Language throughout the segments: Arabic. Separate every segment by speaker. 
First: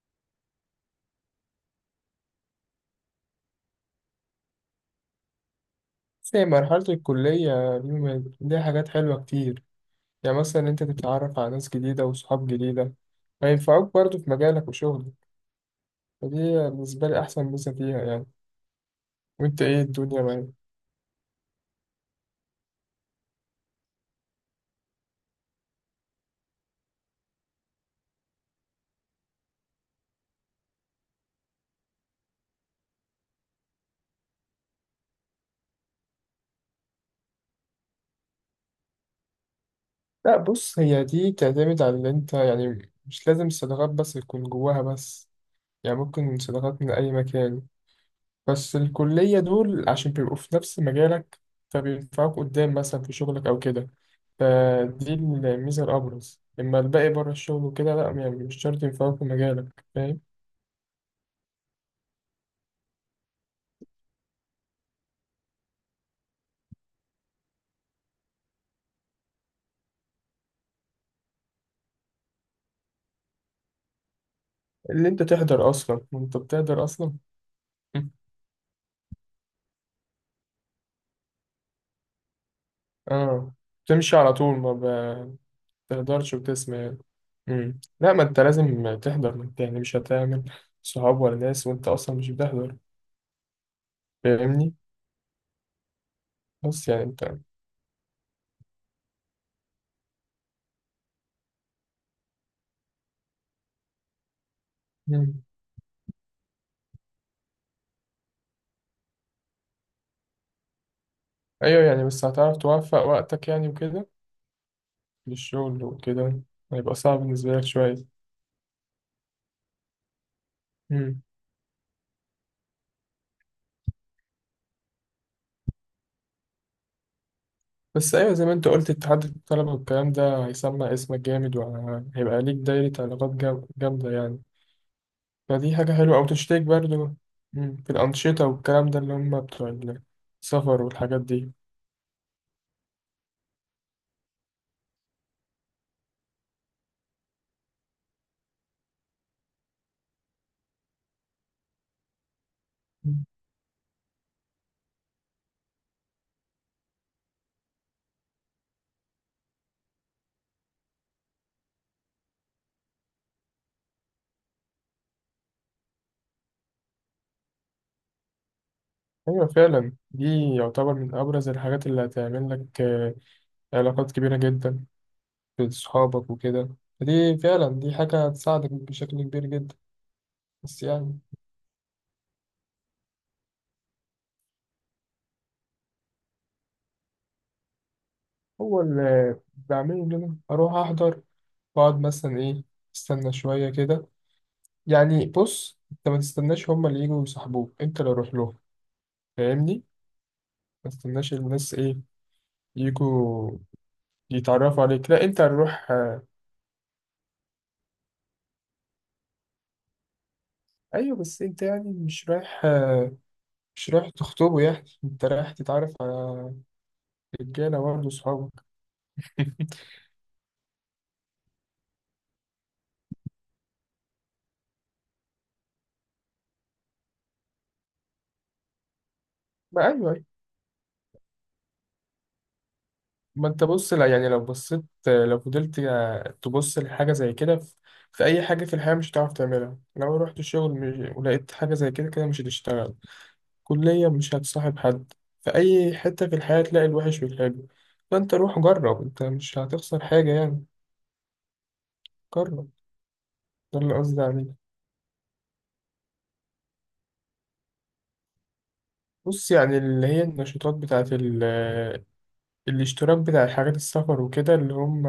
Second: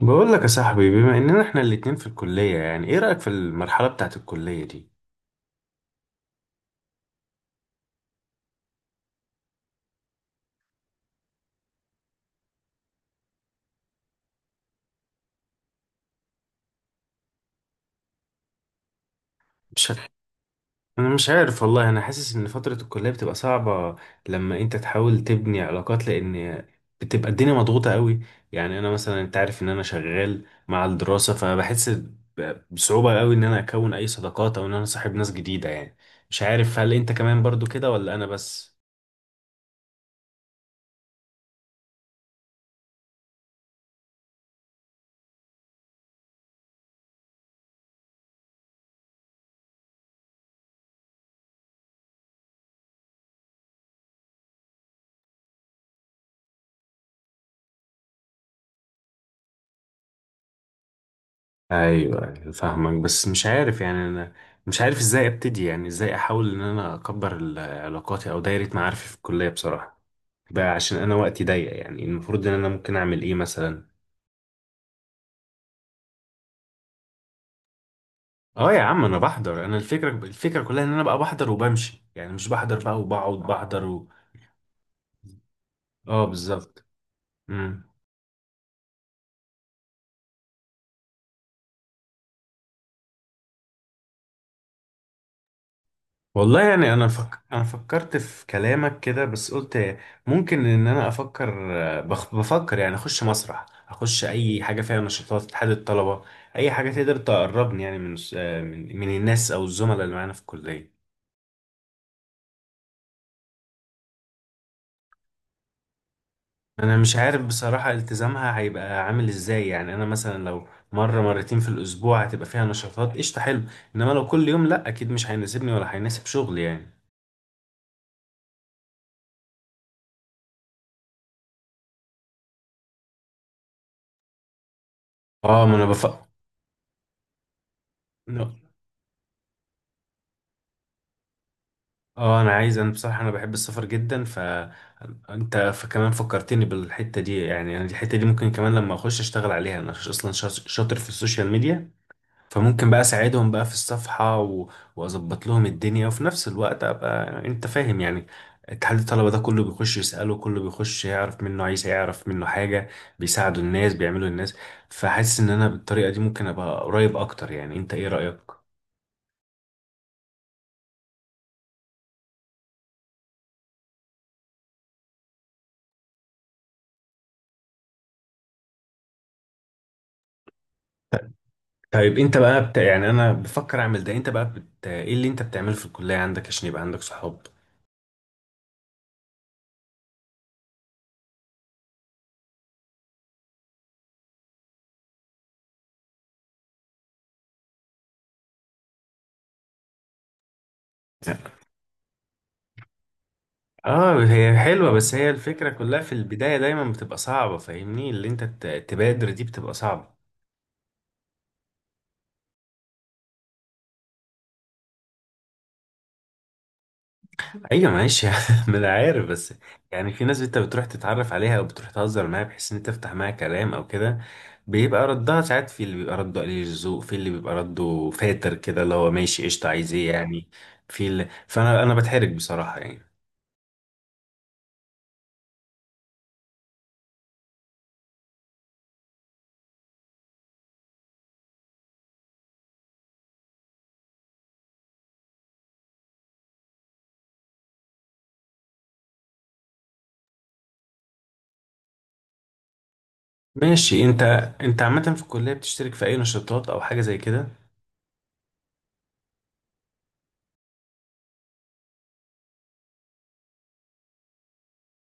Speaker 1: بقول لك يا صاحبي، بما اننا احنا الاتنين في الكلية، يعني ايه رأيك في المرحلة بتاعت الكلية دي؟
Speaker 2: بس هي مرحلة الكلية بيبقى ليها حاجات حلوة كتير. يعني مثلا أنت تتعرف على ناس جديدة وصحاب جديدة هينفعوك برضه في مجالك وشغلك. فدي بالنسبة لي أحسن ميزة فيها يعني. وأنت إيه
Speaker 1: مش ه-
Speaker 2: الدنيا معاك؟
Speaker 1: انا مش عارف والله، انا حاسس ان فترة الكلية بتبقى صعبة لما انت تحاول تبني علاقات، لان بتبقى الدنيا مضغوطة قوي. يعني انا مثلا، انت عارف ان انا شغال مع الدراسة، فبحس بصعوبة قوي ان انا اكون اي صداقات او ان انا صاحب ناس جديدة يعني. مش عارف هل انت كمان برضو كده ولا انا بس؟
Speaker 2: لا بص، هي دي بتعتمد على اللي أنت، يعني مش لازم الصداقات بس يكون جواها بس. يعني ممكن صداقات من أي مكان، بس الكلية دول عشان بيبقوا في نفس مجالك فبينفعوك قدام مثلا في شغلك أو كده. فدي الميزة الأبرز، أما الباقي بره الشغل وكده لأ، يعني مش شرط ينفعوك في مجالك، فاهم؟
Speaker 1: ايوه أيوة، فاهمك. بس مش عارف يعني، انا مش عارف ازاي ابتدي، يعني ازاي احاول ان انا اكبر علاقاتي او دايره معارفي في الكليه بصراحه بقى، عشان انا وقتي ضيق، يعني المفروض ان انا ممكن اعمل ايه مثلا؟
Speaker 2: اللي أنت تحضر أصلا، وأنت بتحضر أصلا.
Speaker 1: اه يا عم، انا بحضر. انا الفكره كلها ان انا بقى بحضر وبمشي، يعني مش بحضر بقى وبقعد
Speaker 2: آه.
Speaker 1: بحضر.
Speaker 2: بتمشي على طول ما
Speaker 1: اه
Speaker 2: بتقدرش وتسمع
Speaker 1: بالظبط.
Speaker 2: يعني. مم.
Speaker 1: امم.
Speaker 2: لا، ما أنت لازم تحضر، ما أنت يعني مش هتعمل صحاب ولا ناس وأنت أصلا مش بتحضر. فاهمني؟
Speaker 1: والله
Speaker 2: بس
Speaker 1: يعني
Speaker 2: يعني
Speaker 1: انا
Speaker 2: أنت.
Speaker 1: فك... انا فكرت في كلامك كده بس قلت ممكن ان انا افكر. بفكر يعني اخش مسرح، اخش اي حاجه فيها نشاطات
Speaker 2: مم.
Speaker 1: اتحاد الطلبه. اي حاجه تقدر تقربني، يعني من الناس او الزملاء اللي معانا في الكليه.
Speaker 2: أيوه يعني، بس هتعرف توفق وقتك يعني وكده للشغل وكده، هيبقى
Speaker 1: انا مش
Speaker 2: صعب
Speaker 1: عارف
Speaker 2: بالنسبة لك
Speaker 1: بصراحه
Speaker 2: شوية.
Speaker 1: التزامها هيبقى عامل ازاي، يعني انا مثلا لو مره
Speaker 2: مم.
Speaker 1: مرتين في الاسبوع هتبقى فيها نشاطات، قشطه حلو. انما لو كل يوم لا، اكيد مش هيناسبني ولا هيناسب شغلي يعني.
Speaker 2: بس ايوه، زي ما انت قلت، اتحاد الطلبه والكلام ده هيسمع اسمك جامد، وهيبقى ليك دايره علاقات جامده يعني.
Speaker 1: اه، ما
Speaker 2: فدي
Speaker 1: انا
Speaker 2: حاجه حلوه،
Speaker 1: بفكر.
Speaker 2: او تشترك برضو. في الانشطه والكلام ده اللي هم بتوع السفر والحاجات دي.
Speaker 1: اه انا عايز، انا بصراحه انا بحب السفر جدا، فانت فكمان فكرتني بالحته دي، يعني انا الحته دي ممكن كمان لما اخش اشتغل عليها، انا اصلا شاطر في السوشيال ميديا. فممكن بقى
Speaker 2: مم.
Speaker 1: اساعدهم بقى في الصفحه. واظبط لهم الدنيا وفي نفس الوقت ابقى، انت فاهم يعني. اتحاد الطلبه ده كله بيخش يساله، كله بيخش يعرف منه، عايز يعرف منه حاجه، بيساعدوا الناس، بيعملوا الناس. فحاسس ان انا بالطريقه دي ممكن ابقى قريب اكتر، يعني انت ايه رايك؟
Speaker 2: ايوه فعلا، دي يعتبر من ابرز الحاجات اللي هتعمل لك علاقات كبيره جدا في صحابك وكده. دي فعلا، دي حاجه هتساعدك بشكل كبير جدا، بس يعني.
Speaker 1: طيب، انت بقى يعني انا بفكر اعمل ده، انت بقى ايه اللي انت بتعمله في الكلية عندك عشان يبقى عندك صحاب؟
Speaker 2: هو اللي بعمله ان أنا اروح احضر واقعد مثلا ايه، استنى شويه كده. يعني بص، انت ما تستناش هما اللي يجوا يصاحبوك، انت اللي روح لهم، فاهمني؟ ما تستناش الناس ايه، يجوا
Speaker 1: اه هي
Speaker 2: يتعرفوا
Speaker 1: حلوة،
Speaker 2: عليك،
Speaker 1: بس
Speaker 2: لا
Speaker 1: هي
Speaker 2: انت
Speaker 1: الفكرة
Speaker 2: هتروح
Speaker 1: كلها في
Speaker 2: آه،
Speaker 1: البداية دايما بتبقى صعبة، فاهمني؟ اللي انت تبادر دي بتبقى صعبة.
Speaker 2: ايوه بس انت يعني مش رايح. مش رايح تخطبه، يعني انت رايح تتعرف على رجاله
Speaker 1: ايوه
Speaker 2: برضه،
Speaker 1: ماشي
Speaker 2: صحابك.
Speaker 1: ما انا عارف بس. يعني في ناس انت بتروح تتعرف عليها او بتروح تهزر معاها، بحيث ان انت تفتح معاها كلام او كده. بيبقى ردها ساعات، في اللي بيبقى رده قليل الذوق، في اللي بيبقى رده فاتر كده، اللي هو ماشي قشطة،
Speaker 2: ما
Speaker 1: عايز ايه
Speaker 2: ايوه أيوة.
Speaker 1: يعني. فانا بتحرج بصراحة يعني.
Speaker 2: ما انت بص، لا يعني لو بصيت، لو فضلت، تبص لحاجه زي كده، في في اي حاجه في الحياه مش هتعرف تعملها، لو رحت الشغل ولقيت حاجه زي كده كده مش هتشتغل، كلية مش هتصاحب حد. في أي حتة في الحياة تلاقي الوحش والحلو، فأنت روح جرب، أنت مش هتخسر حاجة يعني، جرب. ده اللي
Speaker 1: ماشي انت
Speaker 2: قصدي عليه.
Speaker 1: انت عامة في الكلية بتشترك في اي نشاطات او حاجة زي كده؟
Speaker 2: بص يعني، اللي هي النشاطات بتاعة الاشتراك بتاع حاجات السفر وكده، اللي هم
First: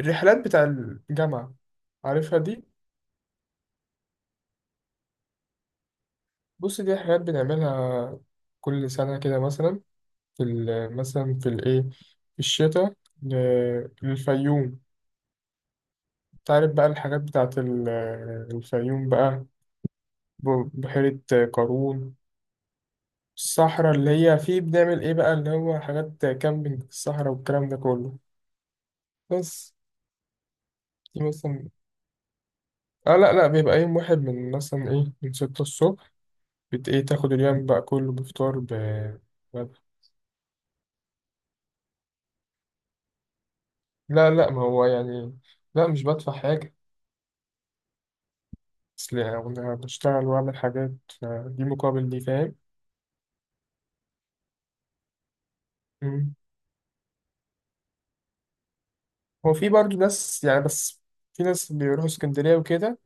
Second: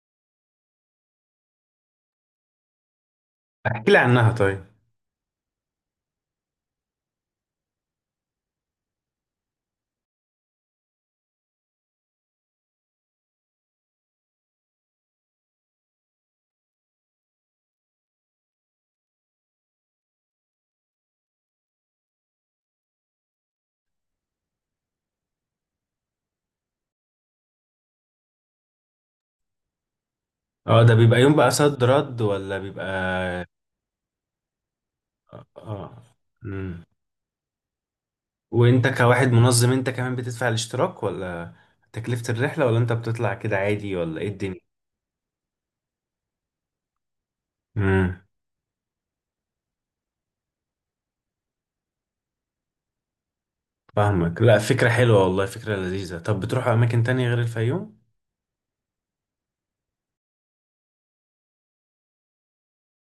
Speaker 2: الرحلات بتاع الجامعة، عارفها دي.
Speaker 1: احكي لي عنها طيب.
Speaker 2: بص دي حاجات بنعملها كل سنة كده، مثلا في مثلا في الإيه، في الشتاء، للفيوم. تعرف بقى الحاجات بتاعة الفيوم بقى، بحيرة قارون، الصحراء اللي هي فيه بنعمل إيه بقى، اللي هو حاجات كامبينج في الصحراء والكلام ده كله. بس
Speaker 1: اه، ده بيبقى
Speaker 2: دي
Speaker 1: يوم بقى
Speaker 2: مثلا.
Speaker 1: صد رد، ولا
Speaker 2: آه لا لا،
Speaker 1: بيبقى؟
Speaker 2: بيبقى يوم واحد من مثلا إيه، من 6
Speaker 1: اه.
Speaker 2: الصبح
Speaker 1: امم.
Speaker 2: بت إيه، تاخد اليوم بقى كله بفطار
Speaker 1: وانت كواحد
Speaker 2: ب-
Speaker 1: منظم، انت كمان بتدفع الاشتراك، ولا تكلفة الرحلة، ولا انت بتطلع كده عادي، ولا ايه
Speaker 2: لا لا،
Speaker 1: الدنيا؟
Speaker 2: ما هو يعني، لا مش بدفع حاجة،
Speaker 1: امم.
Speaker 2: أصل أنا بشتغل وأعمل حاجات دي مقابل دي، فاهم؟
Speaker 1: فاهمك. لا فكرة حلوة والله، فكرة لذيذة.
Speaker 2: مم.
Speaker 1: طب بتروحوا اماكن تانية غير الفيوم؟
Speaker 2: هو في برضه ناس يعني، بس في ناس بيروحوا اسكندرية وكده،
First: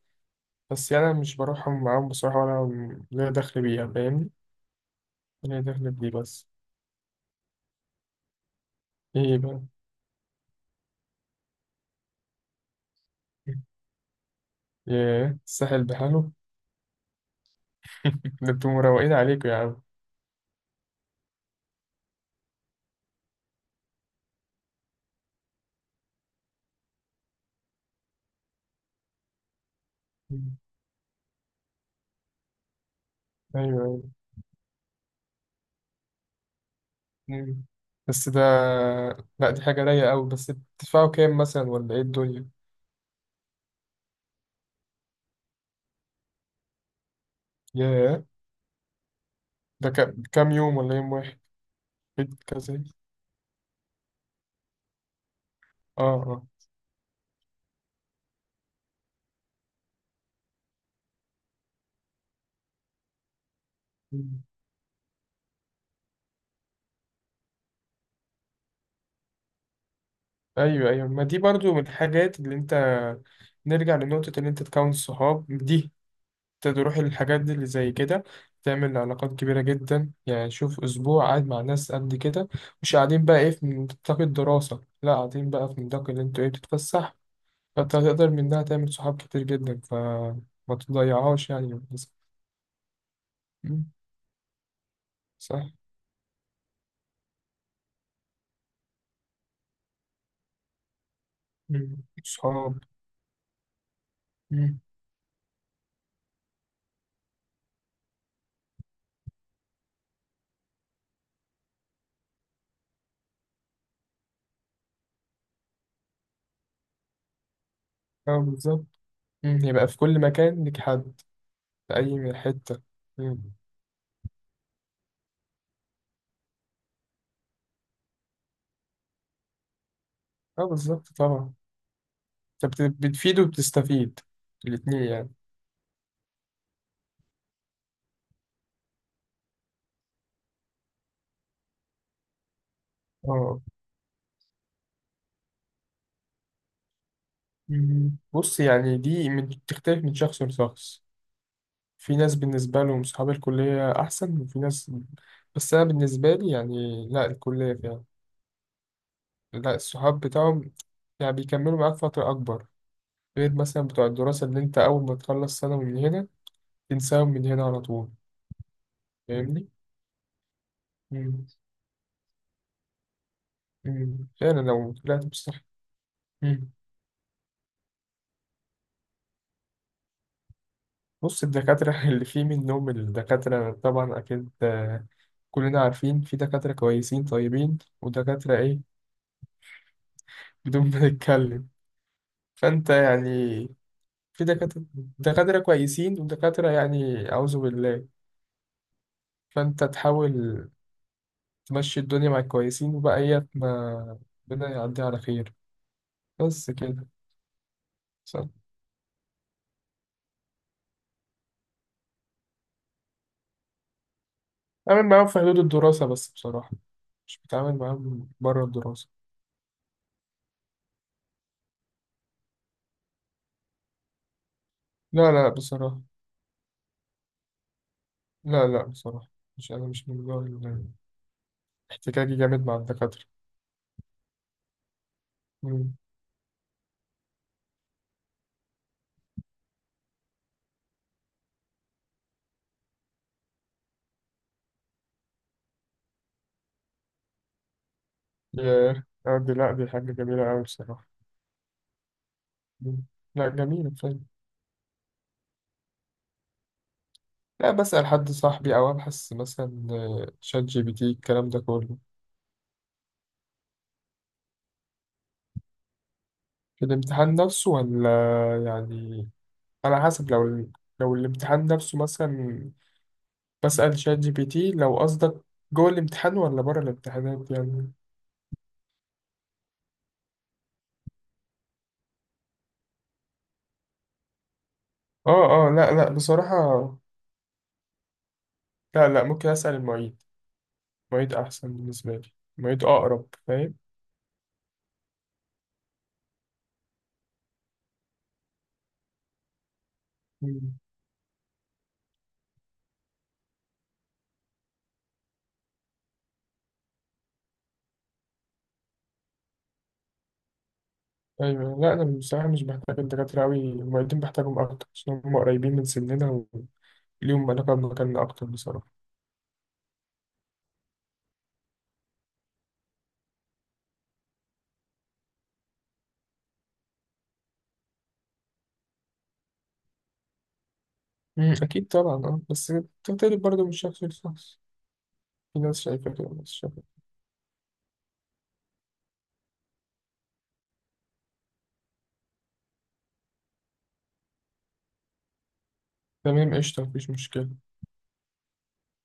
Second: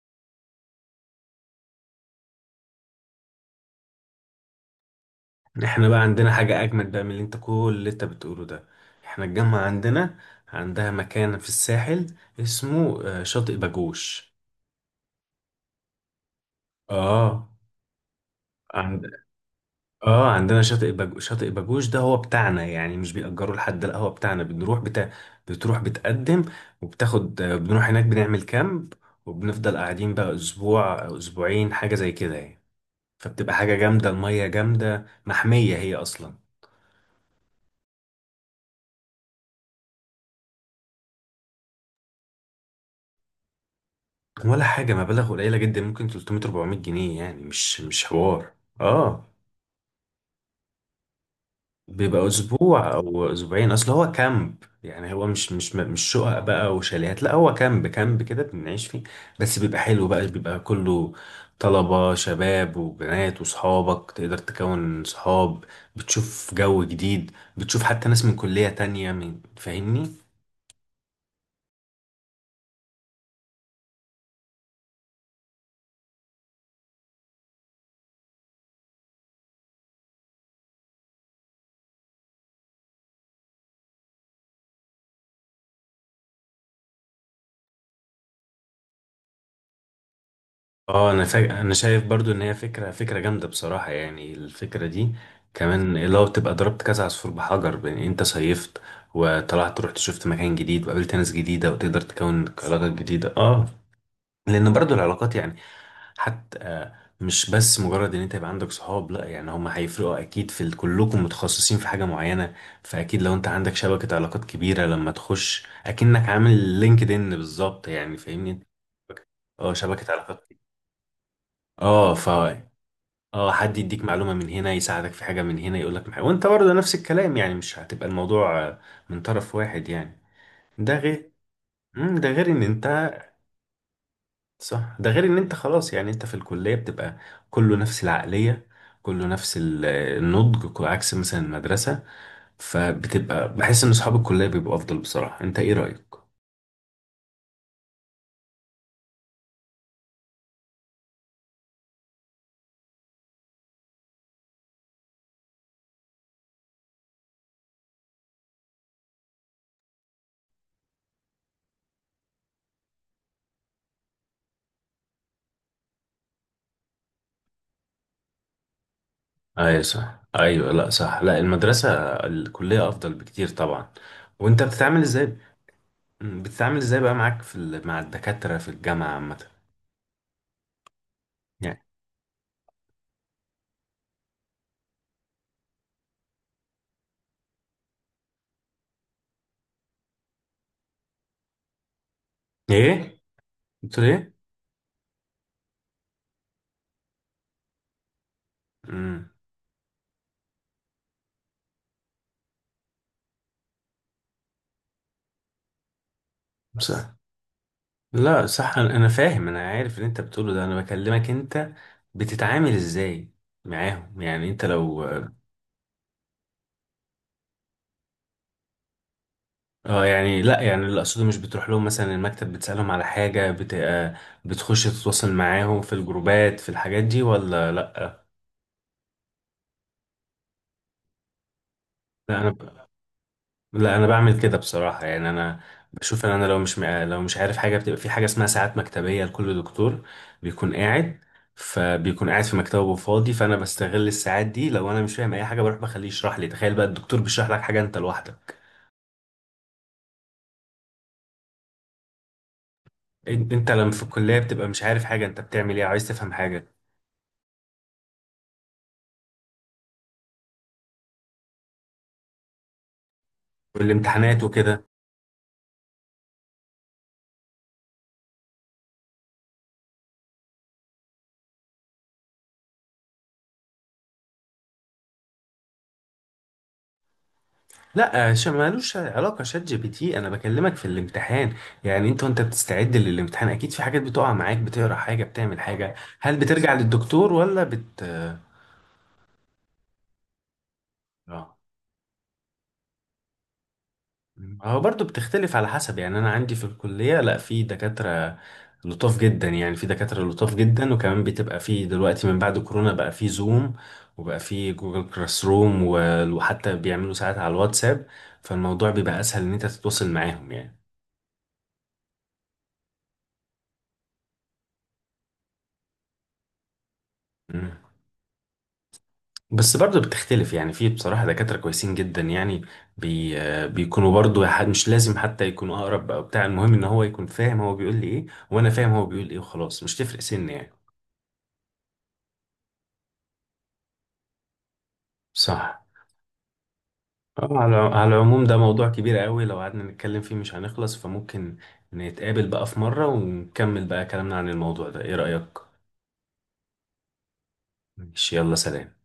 Speaker 2: بس يعني أنا مش بروحهم معاهم بصراحة ولا ليا دخل بيها، فاهمني؟ هي
Speaker 1: احنا
Speaker 2: دخلت
Speaker 1: بقى
Speaker 2: دي
Speaker 1: عندنا
Speaker 2: بس.
Speaker 1: حاجة أجمل بقى من اللي انت كل اللي انت بتقوله ده. احنا
Speaker 2: ايه
Speaker 1: الجامعة
Speaker 2: بقى؟
Speaker 1: عندها مكان في الساحل اسمه شاطئ باجوش.
Speaker 2: ياه، الساحل بحاله.
Speaker 1: اه
Speaker 2: ده انتوا
Speaker 1: عند...
Speaker 2: مروقين عليكم يا عم.
Speaker 1: اه عندنا شاطئ باجوش ده هو بتاعنا، يعني مش بيأجره لحد، لا هو بتاعنا، بتروح بتقدم وبتاخد، بنروح هناك بنعمل كامب، وبنفضل قاعدين بقى
Speaker 2: مم.
Speaker 1: أسبوع أو أسبوعين حاجة زي كده يعني. فبتبقى حاجة
Speaker 2: ايوه
Speaker 1: جامدة، المية جامدة، محمية هي أصلا.
Speaker 2: ايوه. مم. بس ده، لا دي حاجة رايقة أوي، بس بتدفعوا كام مثلا ولا ايه الدنيا؟
Speaker 1: ولا حاجة، مبالغ قليلة جدا، ممكن 300 400 جنيه يعني، مش
Speaker 2: ياه.
Speaker 1: حوار. اه
Speaker 2: ده كام كام يوم ولا يوم واحد؟
Speaker 1: بيبقى
Speaker 2: كذا.
Speaker 1: اسبوع او اسبوعين، اصل هو كامب يعني، هو مش
Speaker 2: اه
Speaker 1: شقق
Speaker 2: اه.
Speaker 1: بقى وشاليهات، لا هو كامب كامب كده بنعيش فيه. بس بيبقى حلو بقى، بيبقى كله طلبة شباب وبنات، وصحابك تقدر
Speaker 2: مم.
Speaker 1: تكون صحاب. بتشوف جو جديد، بتشوف حتى ناس من كلية تانية، فاهمني؟
Speaker 2: أيوه أيوه، ما دي برضو من الحاجات اللي أنت، نرجع لنقطة اللي أنت تكون صحاب دي، تروح الحاجات دي اللي زي كده، تعمل علاقات كبيرة جدا، يعني شوف أسبوع قاعد مع ناس قد كده، مش قاعدين بقى إيه في نطاق الدراسة، لا قاعدين بقى في نطاق اللي أنتوا إيه بتتفسح، فأنت هتقدر منها تعمل صحاب كتير جدا، فما
Speaker 1: اه،
Speaker 2: تضيعهاش
Speaker 1: انا
Speaker 2: يعني.
Speaker 1: شايف برضو ان هي فكره، فكره جامده
Speaker 2: مم،
Speaker 1: بصراحه، يعني الفكره دي.
Speaker 2: صح.
Speaker 1: كمان لو تبقى ضربت كذا عصفور بحجر، بان انت صيفت وطلعت، رحت شفت مكان جديد وقابلت ناس جديده
Speaker 2: مم،
Speaker 1: وتقدر تكون
Speaker 2: صحاب.
Speaker 1: علاقات جديده، اه. لان
Speaker 2: مم،
Speaker 1: برضو العلاقات يعني، حتى مش بس مجرد ان انت يبقى عندك صحاب، لا يعني هم هيفرقوا اكيد في كلكم متخصصين في حاجه معينه. فاكيد لو انت عندك شبكه علاقات كبيره، لما تخش اكنك عامل لينكد ان، بالظبط يعني،
Speaker 2: أه
Speaker 1: فاهمني.
Speaker 2: بالظبط.
Speaker 1: اه
Speaker 2: يبقى في
Speaker 1: شبكه
Speaker 2: كل
Speaker 1: علاقات.
Speaker 2: مكان ليك حد في
Speaker 1: اه. ف
Speaker 2: أي حتة. مم،
Speaker 1: اه حد يديك معلومة من هنا، يساعدك في حاجة من هنا، يقولك محاجة، وانت برضه نفس الكلام، يعني مش هتبقى الموضوع من طرف واحد يعني.
Speaker 2: أه
Speaker 1: ده
Speaker 2: بالظبط
Speaker 1: غير،
Speaker 2: طبعا.
Speaker 1: ده غير ان
Speaker 2: أنت
Speaker 1: انت،
Speaker 2: بت- بتفيد وبتستفيد
Speaker 1: صح،
Speaker 2: الاتنين
Speaker 1: ده غير
Speaker 2: يعني.
Speaker 1: ان انت خلاص يعني، انت في الكلية بتبقى كله نفس العقلية، كله نفس النضج، عكس مثلا المدرسة. فبتبقى
Speaker 2: اه.
Speaker 1: بحس ان اصحاب الكلية بيبقوا افضل بصراحة، انت ايه رأيك؟
Speaker 2: مم. بص يعني دي بتختلف من شخص لشخص، في ناس بالنسبة لهم صحاب الكلية أحسن، وفي ناس، بس أنا بالنسبة لي يعني لا، الكلية فعلا لا، الصحاب بتاعهم يعني بيكملوا معاك فترة أكبر، غير مثلا بتوع الدراسة اللي أنت أول ما تخلص سنة من هنا تنساهم من هنا على طول، فاهمني؟
Speaker 1: ايوه صح، ايوه لا صح، لا
Speaker 2: مم.
Speaker 1: المدرسة، الكلية افضل بكتير طبعا.
Speaker 2: مم. فعلا
Speaker 1: وانت
Speaker 2: لو
Speaker 1: بتتعامل
Speaker 2: طلعت
Speaker 1: ازاي؟
Speaker 2: بصح. مم.
Speaker 1: بتتعامل ازاي بقى معاك في مع الدكاترة في الجامعة عامة؟
Speaker 2: بص
Speaker 1: يعني
Speaker 2: الدكاترة اللي فيه منهم، الدكاترة طبعا أكيد كلنا عارفين في دكاترة كويسين طيبين، ودكاترة إيه، بدون ما نتكلم. فأنت
Speaker 1: ايه،
Speaker 2: يعني
Speaker 1: بتقول ايه؟
Speaker 2: في دكاترة، دكاترة كويسين ودكاترة يعني أعوذ بالله،
Speaker 1: امم.
Speaker 2: فأنت تحاول تمشي الدنيا مع الكويسين، وبقية ما ربنا يعدي على خير، بس
Speaker 1: بس
Speaker 2: كده.
Speaker 1: صح. لا
Speaker 2: صح.
Speaker 1: صح، انا فاهم، انا عارف اللي انت بتقوله ده، انا بكلمك، انت بتتعامل ازاي معاهم يعني، انت
Speaker 2: أعمل
Speaker 1: لو
Speaker 2: معاهم
Speaker 1: اه؟
Speaker 2: في حدود الدراسة بس بصراحة، مش بتعامل معاهم بره الدراسة.
Speaker 1: يعني لا، يعني اللي اقصده، مش بتروح لهم مثلا المكتب بتسألهم على حاجة بت... آه، بتخش تتواصل
Speaker 2: لا لا
Speaker 1: معاهم في
Speaker 2: بصراحة،
Speaker 1: الجروبات، في الحاجات دي ولا لا؟
Speaker 2: لا لا بصراحة، مش أنا مش من جوع احتكاكي
Speaker 1: لا
Speaker 2: جامد مع
Speaker 1: انا،
Speaker 2: الدكاترة.
Speaker 1: بعمل كده بصراحه، يعني انا
Speaker 2: مم.
Speaker 1: بشوف ان انا لو مش مع... لو مش عارف حاجه، بتبقى في حاجه اسمها ساعات مكتبيه لكل دكتور، بيكون قاعد فبيكون قاعد في مكتبه فاضي، فانا بستغل الساعات دي، لو انا مش فاهم اي حاجه بروح بخليه يشرح لي، تخيل بقى الدكتور بيشرح لك حاجه انت لوحدك.
Speaker 2: ياه، دي لا، دي حاجة جميلة أوي بصراحة. مم. لا
Speaker 1: انت لما
Speaker 2: جميلة،
Speaker 1: في الكليه بتبقى مش عارف حاجه، انت بتعمل ايه، عايز تفهم حاجه
Speaker 2: لا بسأل حد صاحبي، أو أبحث مثلا ChatGPT الكلام ده كله.
Speaker 1: والامتحانات وكده؟
Speaker 2: في الامتحان نفسه ولا؟ يعني على حسب، لو لو الامتحان نفسه مثلا، بسأل ChatGPT؟ لو قصدك جوه الامتحان ولا بره الامتحانات يعني.
Speaker 1: لا، مالوش علاقة شات جي بي تي، أنا بكلمك في الامتحان. يعني أنت وأنت بتستعد للامتحان، أكيد في حاجات بتقع معاك، بتقرأ حاجة،
Speaker 2: اه
Speaker 1: بتعمل
Speaker 2: اه، لا
Speaker 1: حاجة،
Speaker 2: لا
Speaker 1: هل بترجع
Speaker 2: بصراحة،
Speaker 1: للدكتور ولا بت آه
Speaker 2: لا لا، ممكن أسأل المعيد، المعيد أحسن بالنسبة لي، المعيد أقرب، فاهم؟
Speaker 1: هو برضه بتختلف على حسب، يعني أنا عندي في الكلية، لا في دكاترة لطاف جدا، يعني في دكاترة لطاف
Speaker 2: مم.
Speaker 1: جدا، وكمان بتبقى في دلوقتي من بعد كورونا، بقى في زوم، وبقى في جوجل كلاس روم وحتى بيعملوا ساعات على الواتساب، فالموضوع بيبقى أسهل إن أنت تتواصل معاهم يعني.
Speaker 2: أيوة لا أنا بصراحة مش بحتاج الدكاترة أوي، المعيدين بحتاجهم أكتر عشان هم قريبين من سننا وليهم علاقة بمكاننا أكتر بصراحة.
Speaker 1: بس برضه بتختلف يعني، في بصراحة دكاترة كويسين جدا يعني، بي آه، بيكونوا برضه مش لازم حتى يكونوا أقرب أو بتاع، المهم إن هو يكون فاهم هو بيقول لي إيه، وأنا فاهم هو بيقول إيه، وخلاص مش تفرق سن يعني.
Speaker 2: مم، أكيد طبعا، أه بس بتختلف برضه من شخص لشخص، في ناس
Speaker 1: صح.
Speaker 2: شايفة كده وناس شايفة كده.
Speaker 1: على العموم ده موضوع كبير قوي، لو قعدنا نتكلم فيه مش هنخلص، فممكن نتقابل بقى في مرة ونكمل بقى كلامنا عن الموضوع ده، إيه رأيك؟
Speaker 2: تمام قشطة، مفيش مشكلة.
Speaker 1: ماشي، يلا سلام.